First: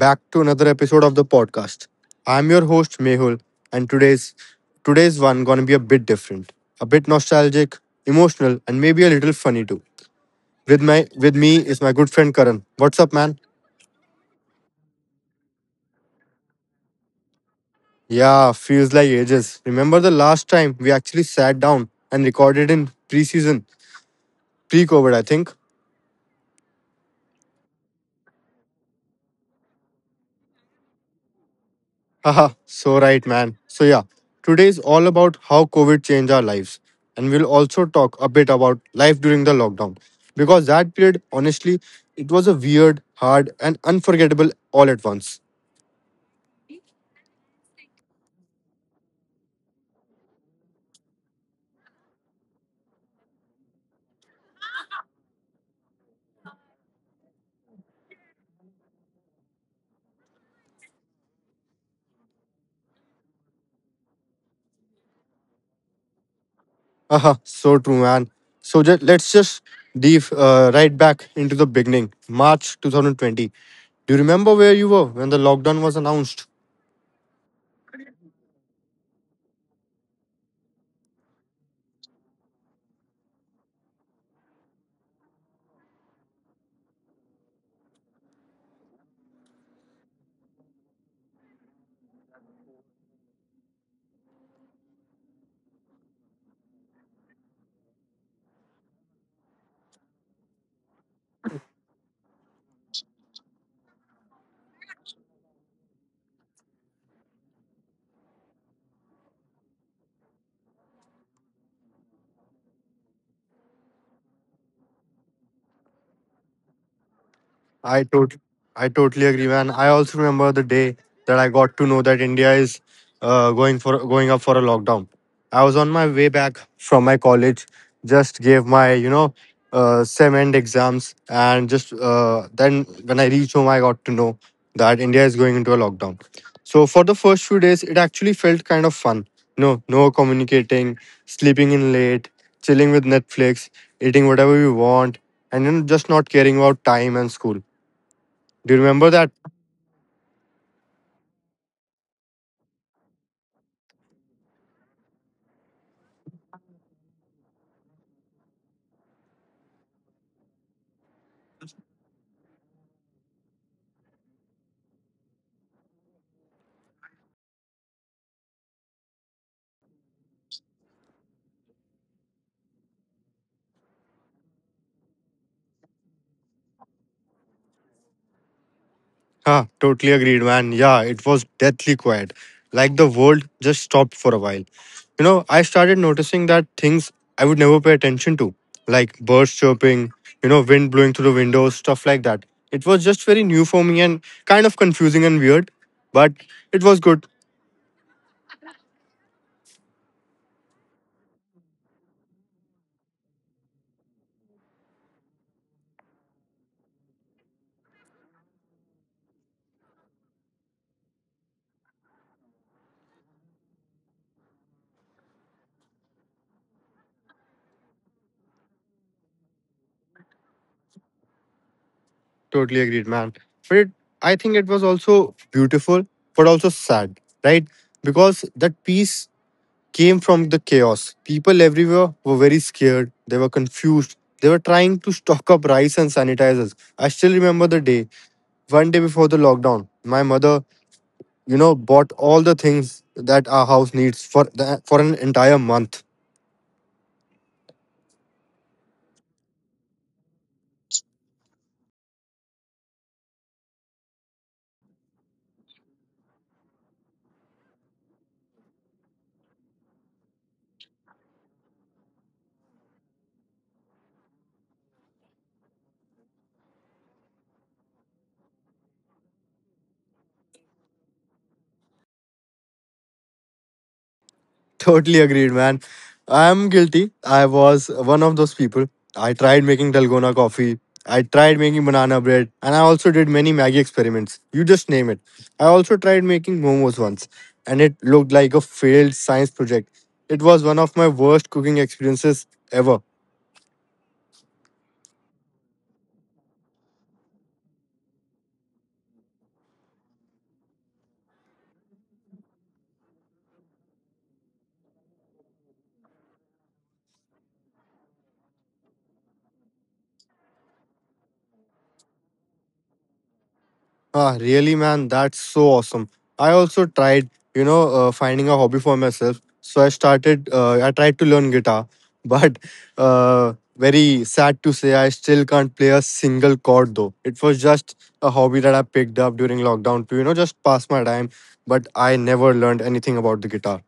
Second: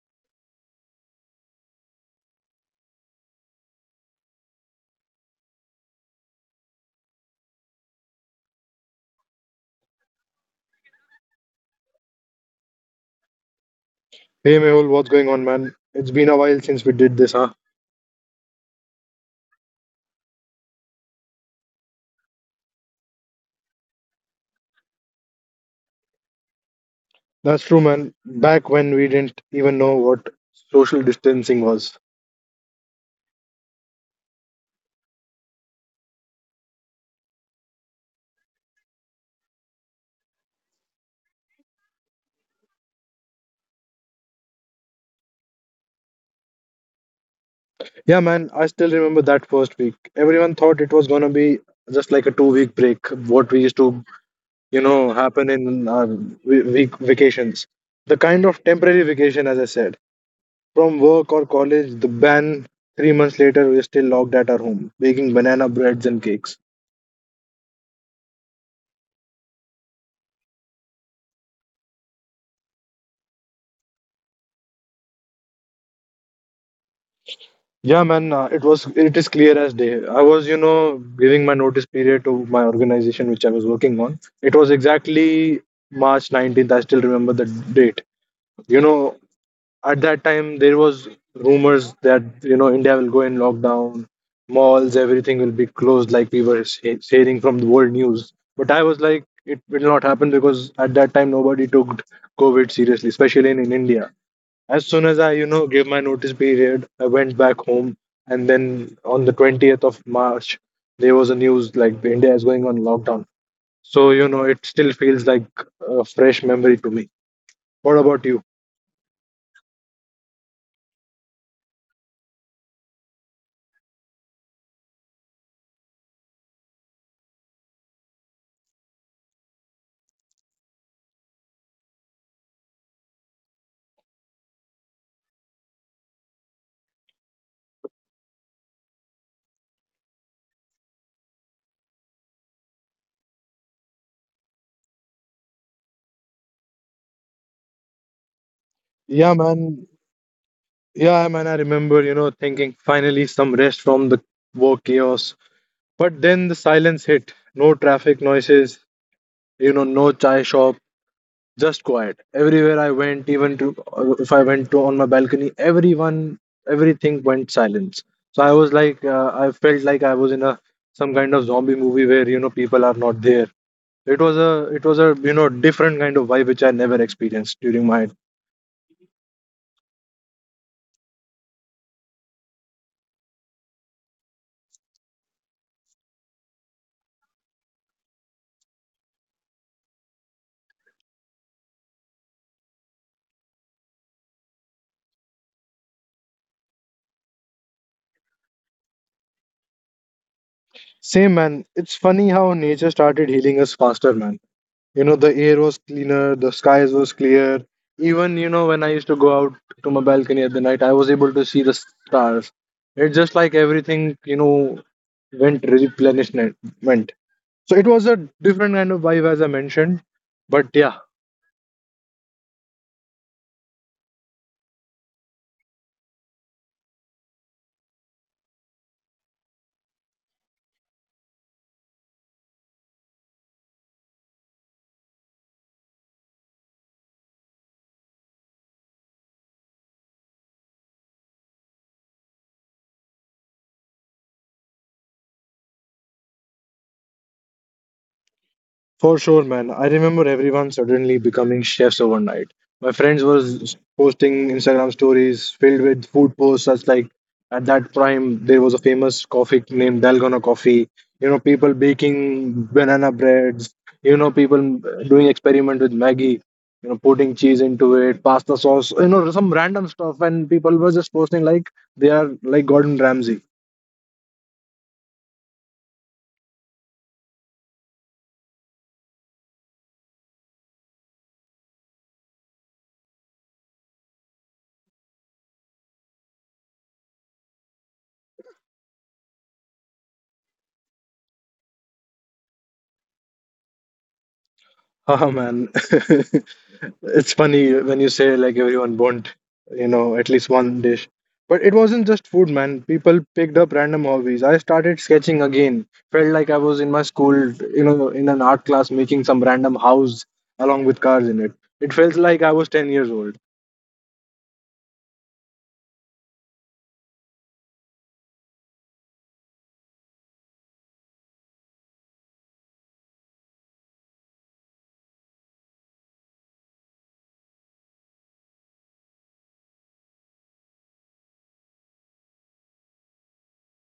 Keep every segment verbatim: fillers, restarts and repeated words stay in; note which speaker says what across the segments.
Speaker 1: back to another episode of the podcast. I'm your host Mehul and today's today's one gonna be a bit different, a bit nostalgic, emotional and maybe a little funny too. With my with me is my good friend Karan. What's up, man?
Speaker 2: Hey Mehul, what's going on, man? It's been a while since we did this, huh?
Speaker 1: Yeah, feels like ages. Remember the last time we actually sat down and recorded in pre-season, pre-COVID I think.
Speaker 2: That's true, man. Back when we didn't even know what social distancing was.
Speaker 1: Haha, so right, man. So, yeah, today is all about how COVID changed our lives. And we'll also talk a bit about life during the lockdown. Because that period, honestly, it was a weird, hard, and unforgettable all at once.
Speaker 2: Yeah, man, I still remember that first week. Everyone thought it was gonna be just like a two week break, what we used to, you know, happen in our we- week vacations. The kind of temporary vacation, as I said, from work or college, the ban three months later, we're still locked at our home, baking banana breads and cakes.
Speaker 1: Haha, so true, man. So, just, let's just dive uh, right back into the beginning, March two thousand twenty. Do you remember where you were when the lockdown was announced?
Speaker 2: Yeah, man, uh, it was it is clear as day. I was, you know, giving my notice period to my organization which I was working on. It was exactly March nineteenth. I still remember the date. You know, at that time there was rumors that, you know, India will go in lockdown, malls, everything will be closed like we were he- hearing from the world news. But I was like it will not happen, because at that time nobody took COVID seriously, especially in, in India. As soon as I, you know, gave my notice period, I went back home. And then on the twentieth of March, there was a news like India is going on lockdown. So, you know, it still feels like a fresh memory to me. What
Speaker 1: I
Speaker 2: about you?
Speaker 1: tot- I totally agree, man. I also remember the day that I got to know that India is uh, going for going up for a lockdown. I was on my way back from my college, just gave my you know uh, sem end exams, and just uh, then when I reached home, I got to know that India is going into a lockdown. So for the first few days, it actually felt kind of fun. No, no communicating, sleeping in late, chilling with Netflix, eating whatever you want, and you know, just not caring about time and school. Do you remember
Speaker 2: Yeah,
Speaker 1: that?
Speaker 2: man. Yeah, man. I remember, you know, thinking finally some rest from the work chaos. But then the silence hit. No traffic noises, you know, no chai shop, just quiet everywhere I went. Even to uh, if I went to on my balcony, everyone everything went silence. So I was like, uh, I felt like I was in a some kind of zombie movie where, you know, people are not there. it was a it was a, you know, different kind of vibe which I never experienced during my...
Speaker 1: Ah, totally agreed, man. Yeah, it was deathly quiet. Like the world just stopped for a while. You know, I started noticing that things I would never pay attention to, like birds chirping, you know, wind blowing through the windows, stuff like that. It was just very new for me and kind of confusing and weird, but it was good.
Speaker 2: Same, man. It's funny how nature started healing us faster, man. You know, the air was cleaner, the skies was clear. Even, you know, when I used to go out to my balcony at the night, I was able to see the stars. It's just like everything, you know, went replenishment. So it was a different kind of vibe, as I mentioned, but yeah.
Speaker 1: Totally agreed, man. But it, I think it was also beautiful, but also sad, right? Because that peace came from the chaos. People everywhere were very scared, they were confused, they were trying to stock up rice and sanitizers. I still remember the day, one day before the lockdown, my mother, you know, bought all the things that our house needs for the, for an entire month.
Speaker 2: For sure, man. I remember everyone suddenly becoming chefs overnight. My friends was posting Instagram stories filled with food posts such like at that time there was a famous coffee named Dalgona coffee. You know, people baking banana breads. You know, people doing experiment with Maggie. You know, putting cheese into it, pasta sauce. You know, some random stuff, and people were just posting like they are like Gordon Ramsay.
Speaker 1: Totally agreed, man. I'm guilty. I was one of those people. I tried making Dalgona coffee. I tried making banana bread. And I also did many Maggie experiments. You just name it. I also tried making momos once. And it looked like a failed science project. It was one of my worst cooking experiences ever.
Speaker 2: Oh man, it's funny when you say like everyone want, you know, at least one dish. But it wasn't just food, man. People picked up random hobbies. I started sketching again. Felt like I was in my school, you know, in an art class making some random house along with cars in it. It felt like I was ten years old.
Speaker 1: Ah, really, man, that's so awesome. I also tried, you know, uh, finding a hobby for myself. So I started, uh, I tried to learn guitar, but uh, very sad to say, I still can't play a single chord though. It was just a hobby that I picked up during lockdown to, you know, just pass my time, but I never learned anything about the guitar.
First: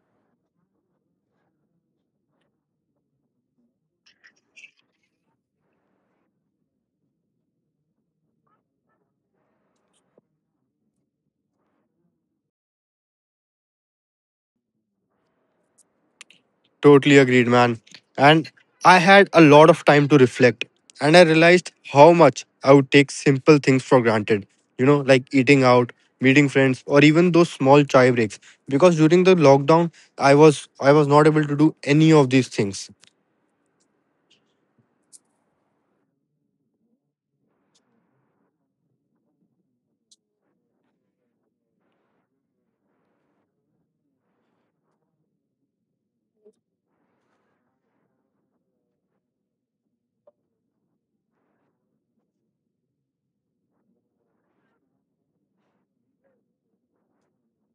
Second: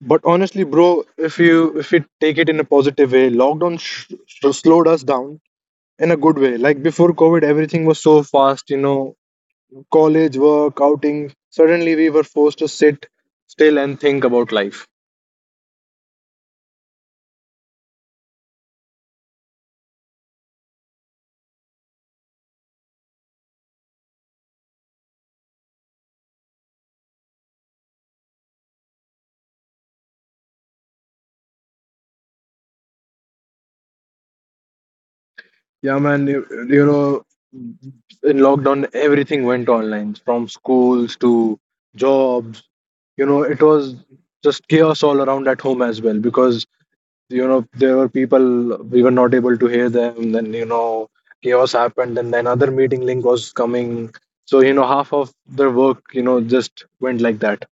Speaker 2: But honestly, bro, if you if you take it in a positive way, lockdown sh- sh- slowed us down in a good way. Like before COVID, everything was so fast, you know, college, work, outings. Suddenly, we were forced to sit still and think about life.
Speaker 1: Totally agreed, man. And I had a lot of time to reflect, and I realized how much I would take simple things for granted, you know, like eating out, meeting friends, or even those small chai breaks. Because during the lockdown, I was I was not able to do any of these things.
Speaker 2: Yeah, man, you, you know, in lockdown, everything went online from schools to jobs. You know, it was just chaos all around at home as well, because, you know, there were people we were not able to hear them. Then, you know, chaos happened, and then another meeting link was coming. So, you know, half of their work, you know, just went like that.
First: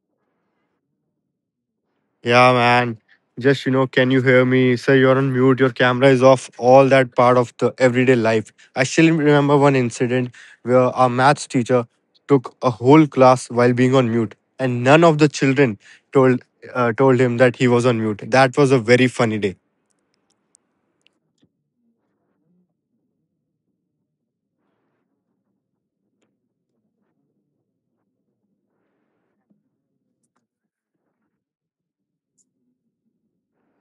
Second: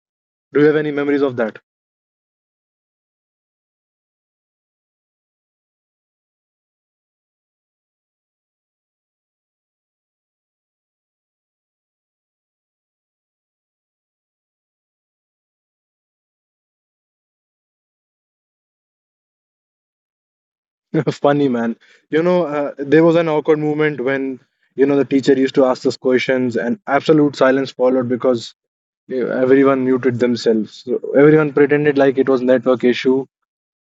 Speaker 2: Do you have any memories of that?
Speaker 1: Yeah, man. Just, you know, can you hear me? Sir, you're on mute. Your camera is off. All that part of the everyday life. I still remember one incident where our maths teacher took a whole class while being on mute, and none of the children told uh, told him that he was on mute. That was a very funny day.
Speaker 2: Funny man. You know, uh, there was an awkward moment when, you know, the teacher used to ask us questions and absolute silence followed, because you know, everyone muted themselves. So everyone pretended like it was network issue.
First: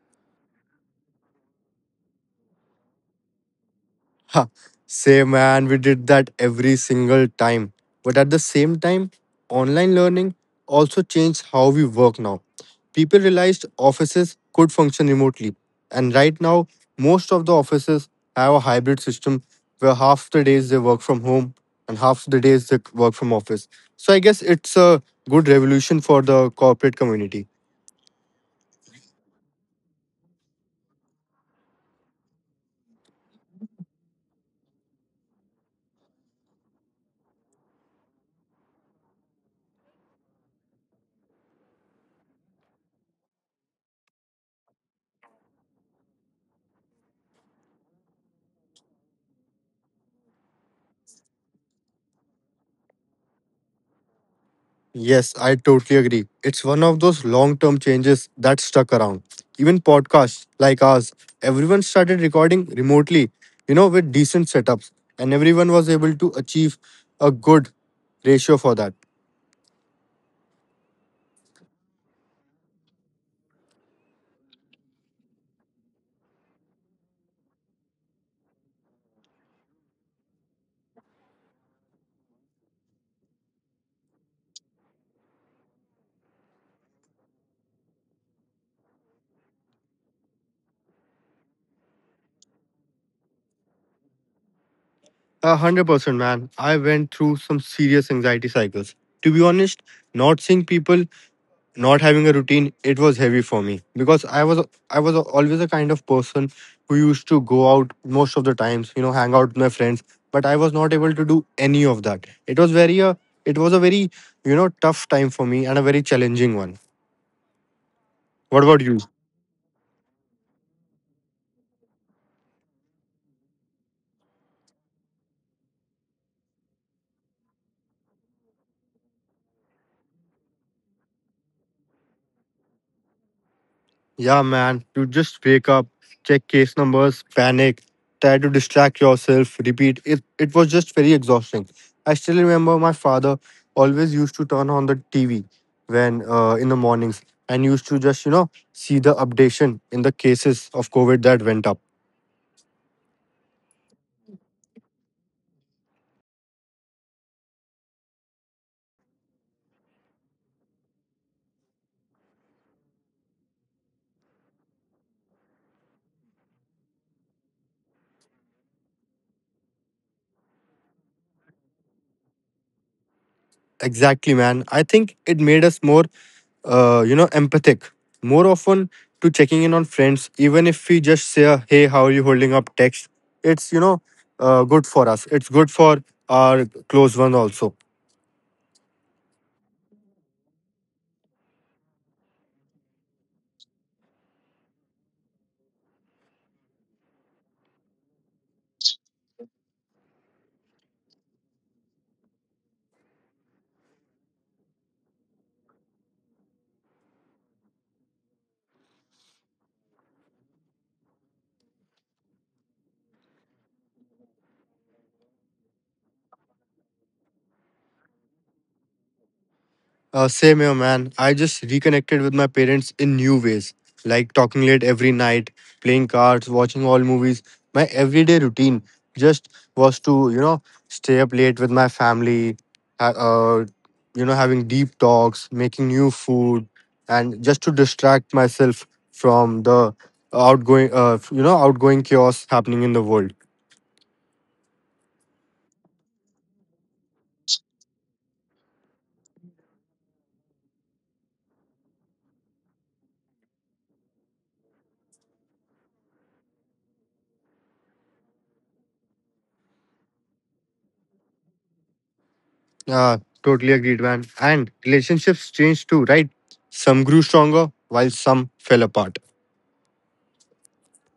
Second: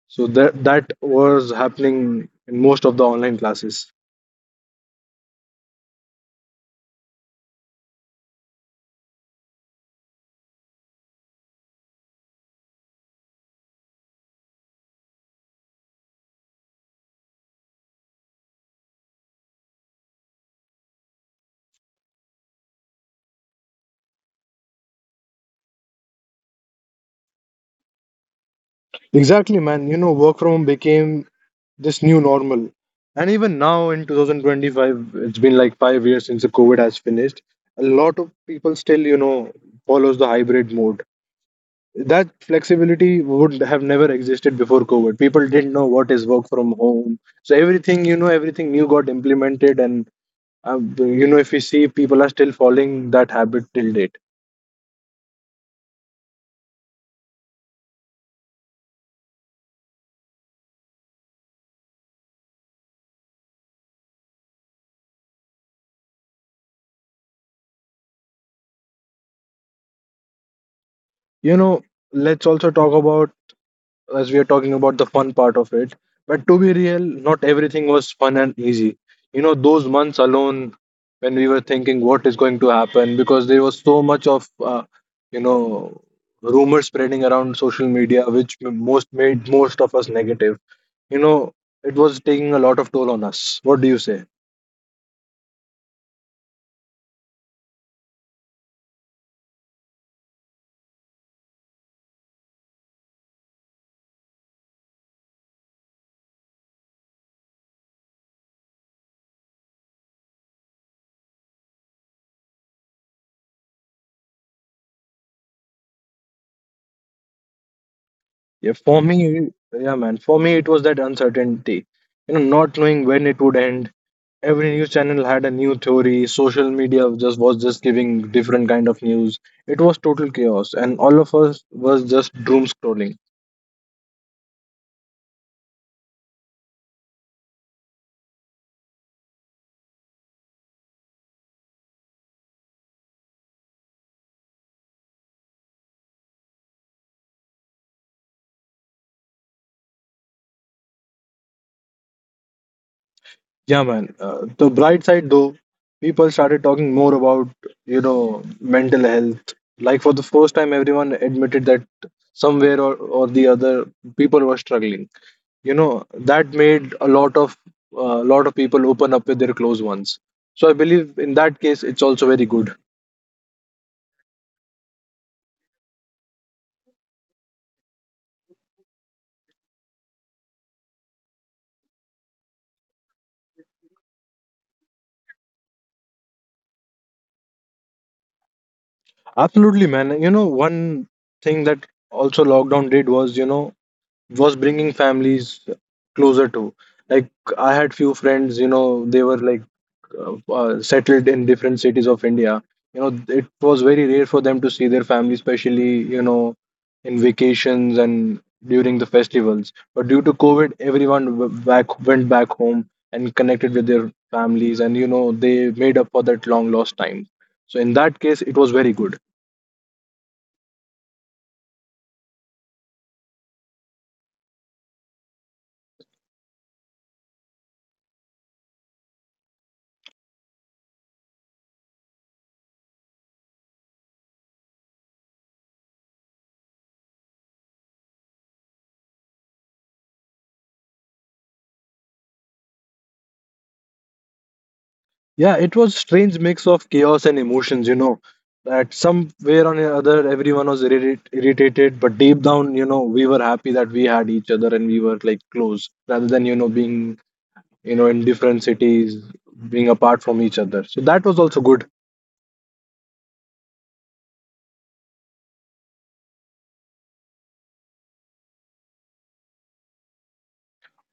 Speaker 2: So that that was happening in most of the online classes.
Speaker 1: Ha, same, man, we did that every single time. But at the same time, online learning also changed how we work now. People realized offices could function remotely. And right now, most of the offices have a hybrid system where half the days they work from home and half the days they work from office. So I guess it's a good revolution for the corporate community.
Speaker 2: Exactly, man. You know, work from home became this new normal. And even now in twenty twenty-five, it's been like five years since the COVID has finished. A lot of people still, you know, follows the hybrid mode. That flexibility would have never existed before COVID. People didn't know what is work from home, so everything, you know, everything new got implemented. And uh, you know, if we see, people are still following that habit till date.
Speaker 1: Yes, I totally agree. It's one of those long term changes that stuck around. Even podcasts like ours, everyone started recording remotely, you know, with decent setups, and everyone was able to achieve a good ratio for that.
Speaker 2: You know, let's also talk about, as we are talking about the fun part of it. But to be real, not everything was fun and easy. You know, those months alone when we were thinking what is going to happen, because there was so much of, uh, you know, rumor spreading around social media, which m- most made most of us negative. You know, it was taking a lot of toll on us. What do you say?
Speaker 1: A hundred percent, man. I went through some serious anxiety cycles. To be honest, not seeing people, not having a routine, it was heavy for me because i was i was always a kind of person who used to go out most of the times, you know, hang out with my friends, but I was not able to do any of that. It was very uh, it was a very, you know, tough time for me and a very challenging one. What
Speaker 2: Yeah,
Speaker 1: about you?
Speaker 2: for me, yeah, man, for me, it was that uncertainty. You know, not knowing when it would end, every news channel had a new theory. Social media just was just giving different kind of news. It was total chaos and all of us was just doom scrolling.
Speaker 1: Yeah, man, you just wake up, check case numbers, panic, try to distract yourself, repeat. It, it was just very exhausting. I still remember my father always used to turn on the T V when uh, in the mornings and used to just, you know, see the updation in the cases of COVID that went up.
Speaker 2: Yeah, man, uh, the bright side though, people started talking more about, you know, mental health. Like for the first time everyone admitted that somewhere or, or the other, people were struggling. You know, that made a lot of a lot of people open up with their close ones. So I believe in that case it's also very good.
Speaker 1: Exactly, man. I think it made us more uh, you know, empathic more often to checking in on friends, even if we just say, hey, how are you holding up text? It's, you know, uh, good for us. It's good for our close ones also.
Speaker 2: Absolutely, man. You know, one thing that also lockdown did was, you know, was bringing families closer to. Like, I had few friends, you know, they were like uh, uh, settled in different cities of India. You know, it was very rare for them to see their family, especially, you know, in vacations and during the festivals. But due to COVID, everyone w- back went back home and connected with their families, and you know, they made up for that long lost time. So in that case, it was very good.
Speaker 1: Uh, same here, man. I just reconnected with my parents in new ways, like talking late every night, playing cards, watching all movies. My everyday routine just was to, you know, stay up late with my family, ha- uh, you know, having deep talks, making new food, and just to distract myself from the outgoing, uh, you know, outgoing chaos happening in the world.
Speaker 2: Yeah, it was strange mix of chaos and emotions, you know. That somewhere or the other, everyone was irri- irritated, but deep down, you know, we were happy that we had each other and we were like close rather than, you know, being, you know, in different cities, being apart from each other. So that was also good.
Speaker 1: Uh, totally agreed, man. And relationships changed too, right? Some grew stronger, while some fell apart.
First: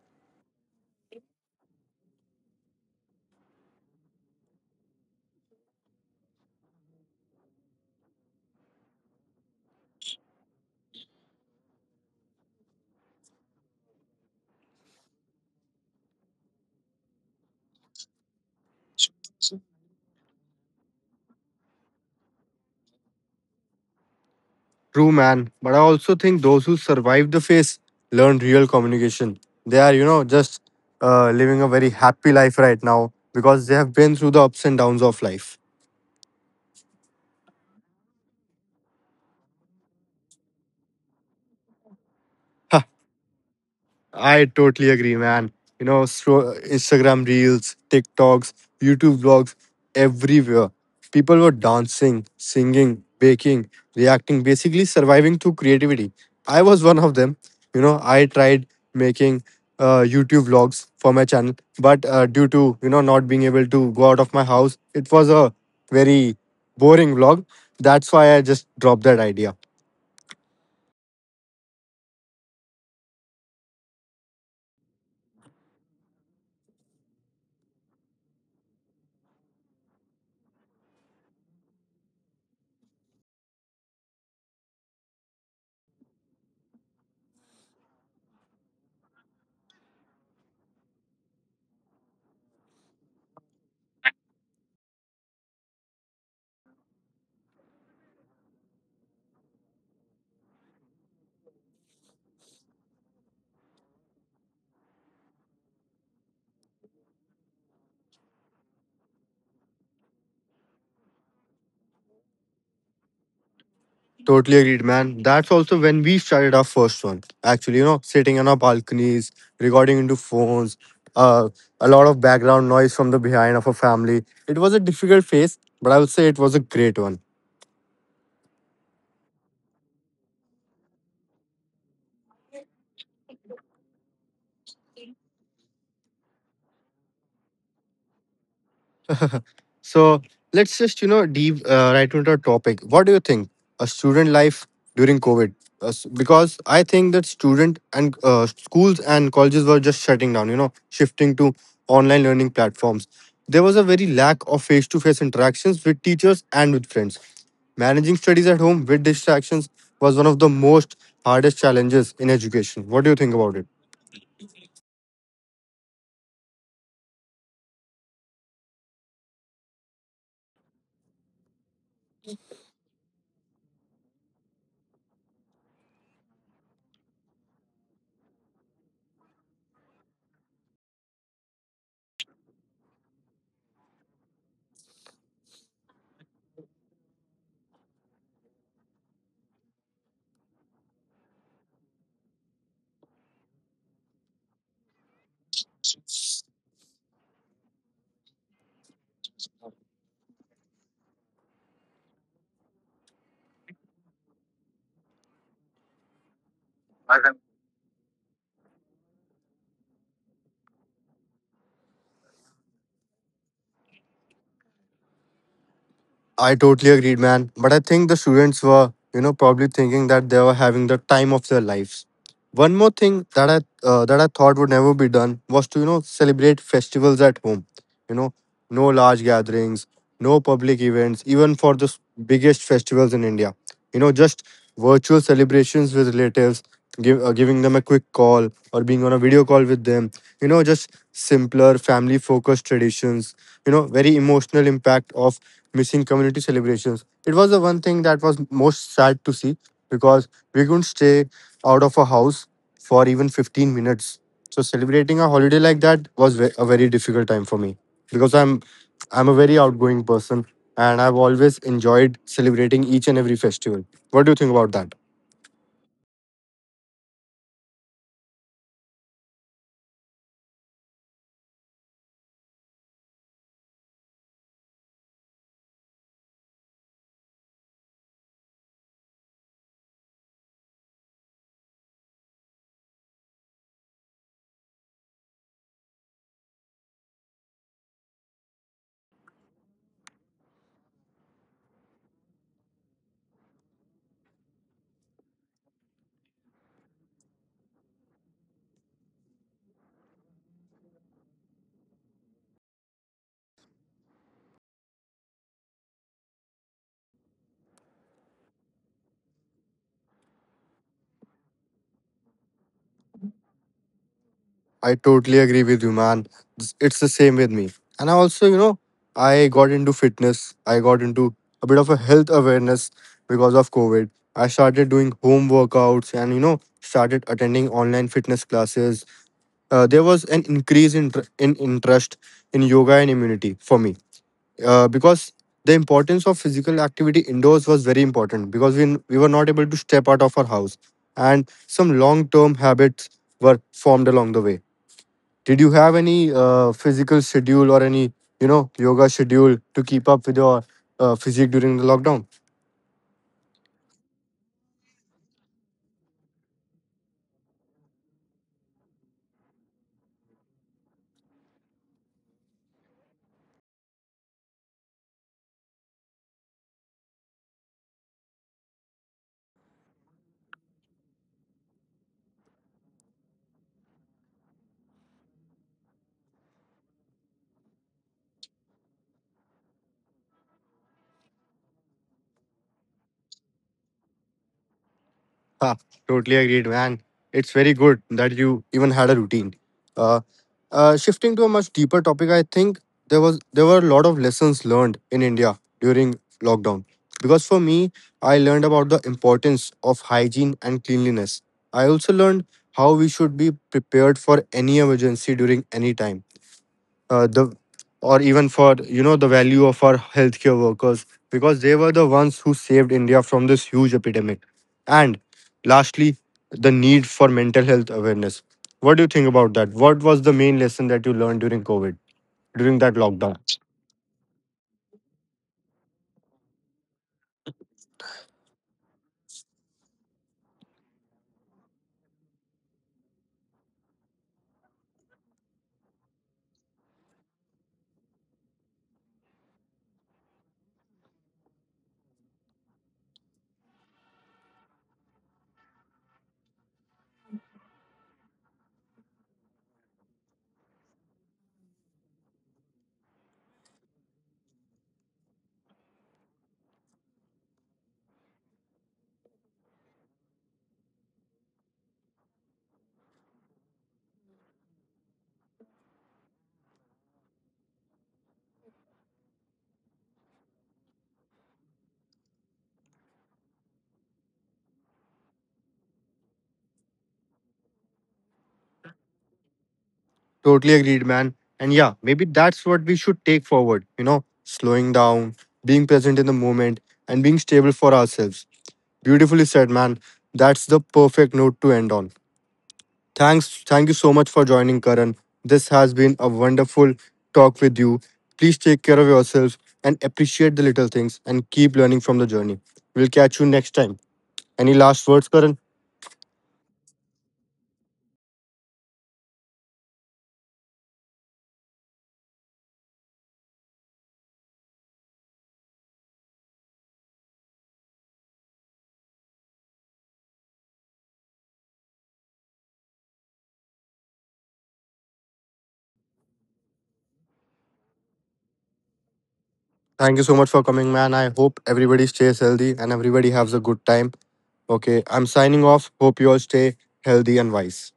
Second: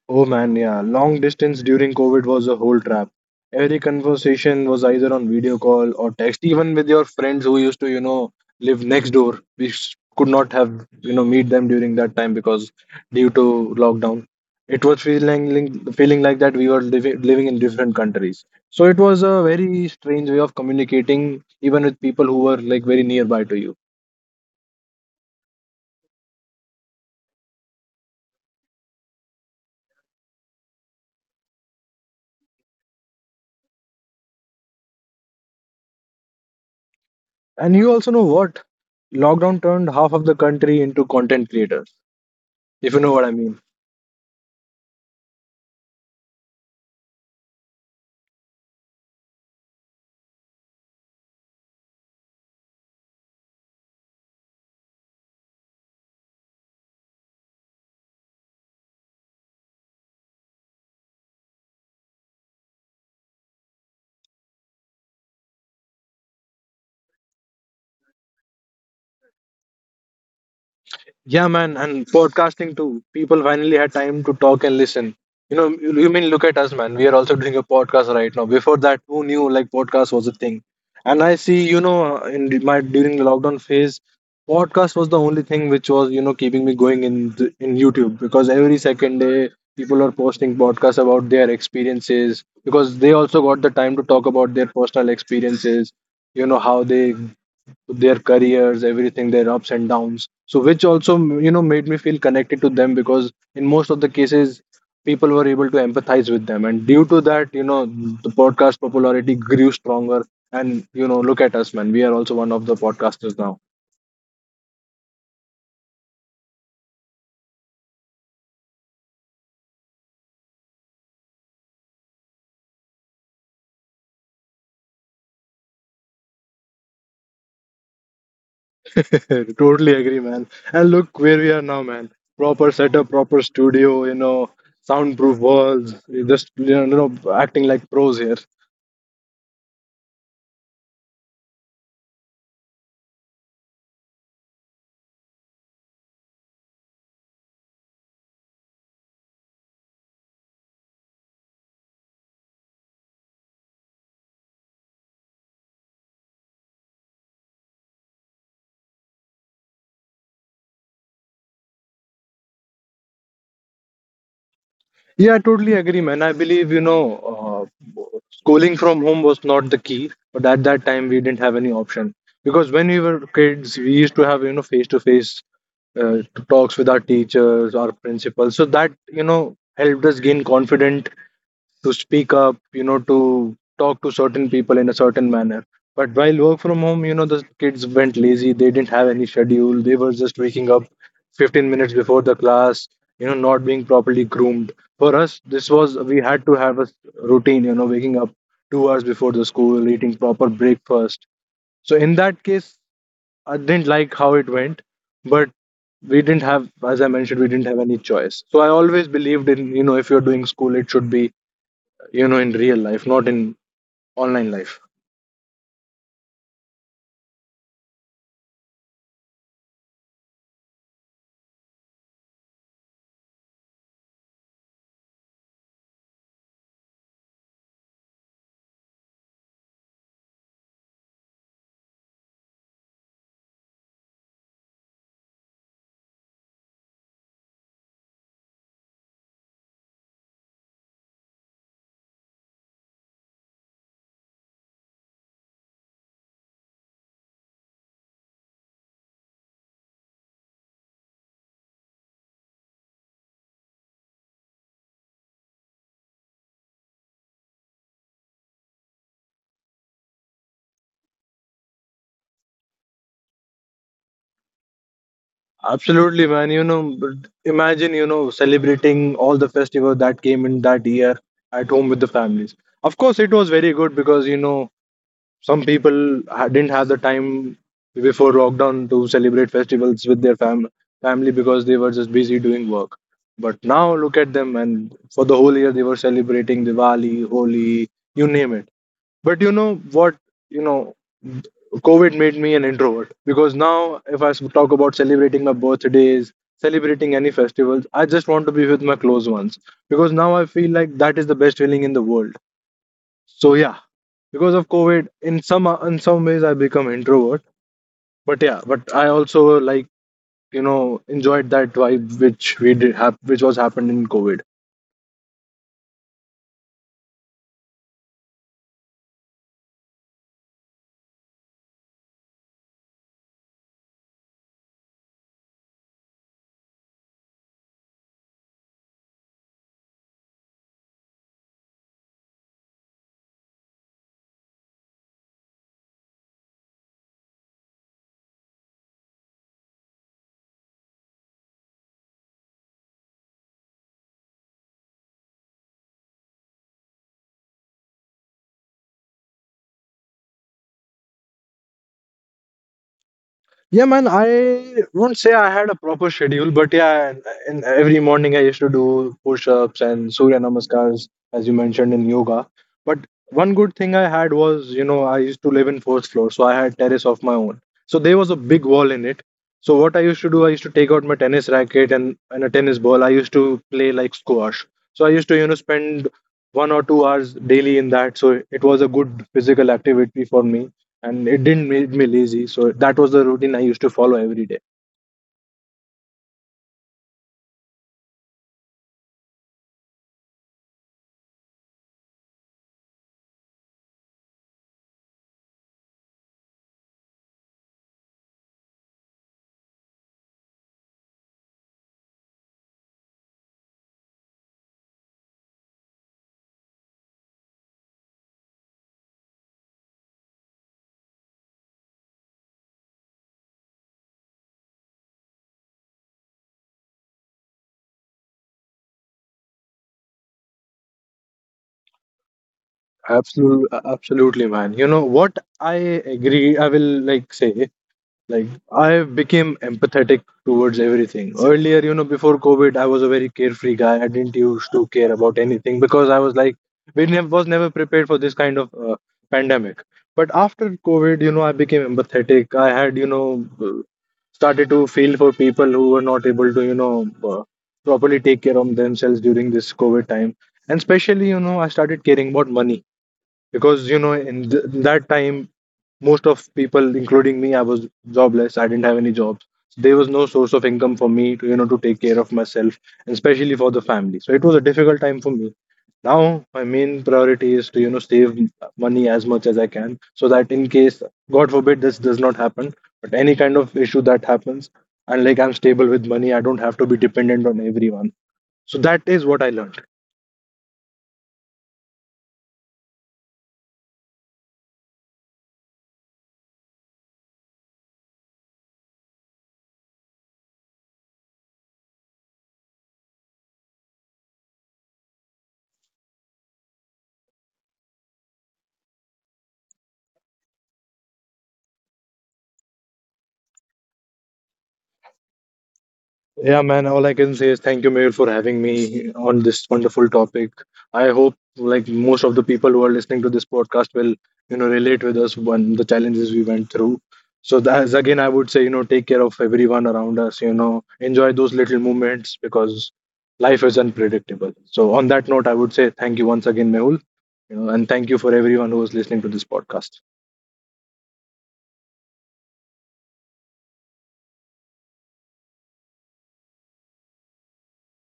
Speaker 2: Oh man, yeah. Long distance during COVID was a whole trap. Every conversation was either on video call or text. Even with your friends who used to, you know, live next door, we s- could not have, you know, meet them during that time, because due to lockdown, it was feeling link- feeling like that we were living living in different countries. So it was a very strange way of communicating, even with people who were like very nearby to you.
Speaker 1: True, man. But I also think those who survive the phase learn real communication. They are, you know, just uh, living a very happy life right now because they have been through the ups and downs of life.
Speaker 2: And you also know what? Lockdown turned half of the country into content creators, if you know what I mean.
Speaker 1: I totally agree, man. You know, so Instagram reels, TikToks, YouTube vlogs, everywhere. People were dancing, singing, baking, reacting, basically surviving through creativity. I was one of them. You know, I tried making uh, YouTube vlogs for my channel, but uh, due to, you know, not being able to go out of my house, it was a very boring vlog. That's why I just dropped that idea.
Speaker 2: Yeah, man, and podcasting too. People finally had time to talk and listen. You know, you you mean look at us, man. We are also doing a podcast right now. Before that, who knew like podcast was a thing? And I see, you know, uh, in the- my during the lockdown phase, podcast was the only thing which was, you know, keeping me going in the, in YouTube, because every second day people are posting podcasts about their experiences, because they also got the time to talk about their personal experiences. You know how they, their careers, everything, their ups and downs, so which also, you know, made me feel connected to them, because in most of the cases people were able to empathize with them, and due to that, you know, the podcast popularity grew stronger. And you know, look at us man, we are also one of the podcasters now.
Speaker 1: Totally agreed, man. That's also when we started our first one. Actually, you know, sitting on our balconies, recording into phones, uh, a lot of background noise from the behind of a family. It was a difficult phase, but I would say it was a great one.
Speaker 2: Totally agree man. And look where we are now, man. Proper setup, proper studio, you know, soundproof walls. We just, you know, acting like pros here.
Speaker 1: So let's just, you know, deep uh, right into our topic. What do you think? A student life during COVID? Uh, s- because I think that student and uh, schools and colleges were just shutting down, you know, shifting to online learning platforms. There was a very lack of face to face interactions with teachers and with friends. Managing studies at home with distractions was one of the most hardest challenges in education. What do you think about it?
Speaker 2: Yeah, I totally agree, man. I believe, you know, uh, schooling from home was not the key, but at that time we didn't have any option, because when we were kids, we used to have, you know, face to face talks with our teachers, our principals. So that, you know, helped us gain confidence to speak up, you know, to talk to certain people in a certain manner. But while work from home, you know, the kids went lazy. They didn't have any schedule. They were just waking up fifteen minutes before the class, you know, not being properly groomed. For us, this was, we had to have a routine, you know, waking up two hours before the school, eating proper breakfast. So in that case, I didn't like how it went, but we didn't have, as I mentioned, we didn't have any choice. So I always believed in, you know, if you're doing school, it should be you know in real life, not in online life.
Speaker 1: I totally agreed, man. But I think the students were, you know, probably thinking that they were having the time of their lives. One more thing that I uh, that I thought would never be done was to, you know, celebrate festivals at home. You know, no large gatherings, no public events, even for the s- biggest festivals in India. You know, just virtual celebrations with relatives, give, uh, giving them a quick call or being on a video call with them. You know, just simpler family-focused traditions. You know, very emotional impact of missing community celebrations. It was the one thing that was most sad to see because we couldn't stay out of a house for even fifteen minutes. So celebrating a holiday like that was ve- a very difficult time for me because I'm I'm a very outgoing person and I've always enjoyed celebrating each and every festival. What do you think about that?
Speaker 2: Absolutely, man. You know but imagine you know celebrating all the festival that came in that year at home with the families. Of course it was very good because you know some people ha- didn't have the time before lockdown to celebrate festivals with their fam- family because they were just busy doing work. But now look at them, and for the whole year they were celebrating Diwali, Holi, you name it. But you know what? You know, COVID made me an introvert, because now, if I s- talk about celebrating my birthdays, celebrating any festivals, I just want to be with my close ones because now I feel like that is the best feeling in the world. So yeah, because of COVID, in some in some ways I become introvert. But yeah, but I also like you know enjoyed that vibe which we did have, which was happened in COVID.
Speaker 1: I totally agree with you, man. It's it's the same with me. And I also, you know, I got into fitness. I got into a bit of a health awareness because of COVID. I started doing home workouts and, you know, started attending online fitness classes. Uh, there was an increase in, tr- in interest in yoga and immunity for me uh, because the importance of physical activity indoors was very important because we, we were not able to step out of our house. And some long term habits were formed along the way. Did you have any uh, physical schedule or any, you know, yoga schedule to keep up with your uh, physique during the lockdown?
Speaker 2: Yeah, man, I won't say I had a proper schedule, but yeah, in every morning I used to do push-ups and Surya Namaskars, as you mentioned in yoga. But one good thing I had was, you know, I used to live in fourth floor, so I had terrace of my own. So there was a big wall in it. So what I used to do, I used to take out my tennis racket and, and a tennis ball. I used to play like squash. So I used to, you know, spend one or two hours daily in that. So it was a good physical activity for me, and it didn't make me lazy. So that was the routine I used to follow every day.
Speaker 1: Ha, totally agreed, man. It's very good that you even had a routine. Uh, uh, Shifting to a much deeper topic, I think there was there were a lot of lessons learned in India during lockdown. Because for me, I learned about the importance of hygiene and cleanliness. I also learned how we should be prepared for any emergency during any time uh, the or even for, you know, the value of our healthcare workers because they were the ones who saved India from this huge epidemic. And lastly, the need for mental health awareness. What do you think about that? What was the main lesson that you learned during COVID, during that lockdown?
Speaker 2: Absolutely, absolutely, man. You know what? I agree. I will like say, like, I became empathetic towards everything. Earlier, you know, before COVID, I was a very carefree guy. I didn't used to care about anything because I was like, we never was never prepared for this kind of uh, pandemic. But after COVID, you know, I became empathetic. I had, you know, uh, started to feel for people who were not able to, you know, uh, properly take care of themselves during this COVID time. And especially, you know, I started caring about money because you know in th- that time most of people including me, I was jobless, I didn't have any jobs. So there was no source of income for me to, you know to take care of myself and especially for the family, so it was a difficult time for me. Now my main priority is to, you know save money as much as I can, so that in case, god forbid, this does not happen, but any kind of issue that happens, and like I'm stable with money, I don't have to be dependent on everyone. So that is what I learned.
Speaker 1: Totally agreed, man. And yeah, maybe that's what we should take forward, you know, slowing down, being present in the moment, and being stable for ourselves. Beautifully said, man. That's the perfect note to end on. Thanks. Thank you so much for joining, Karan. This has been a wonderful talk with you. Please take care of yourselves and appreciate the little things and keep learning from the journey. We'll catch you next time. Any last words, Karan?
Speaker 2: Yeah, man, all I can say is thank you, Mehul, for having me on this wonderful topic. I hope like most of the people who are listening to this podcast will, you know, relate with us when the challenges we went through. So that's again, I would say, you know, take care of everyone around us, you know, enjoy those little moments because life is unpredictable. So on that note, I would say thank you once again, Mehul, you know, and thank you for everyone who is listening to this podcast.
Speaker 1: Thank you so much for coming, man. I hope everybody stays healthy and everybody has a good time. Okay, I'm signing off. Hope you all stay healthy and wise.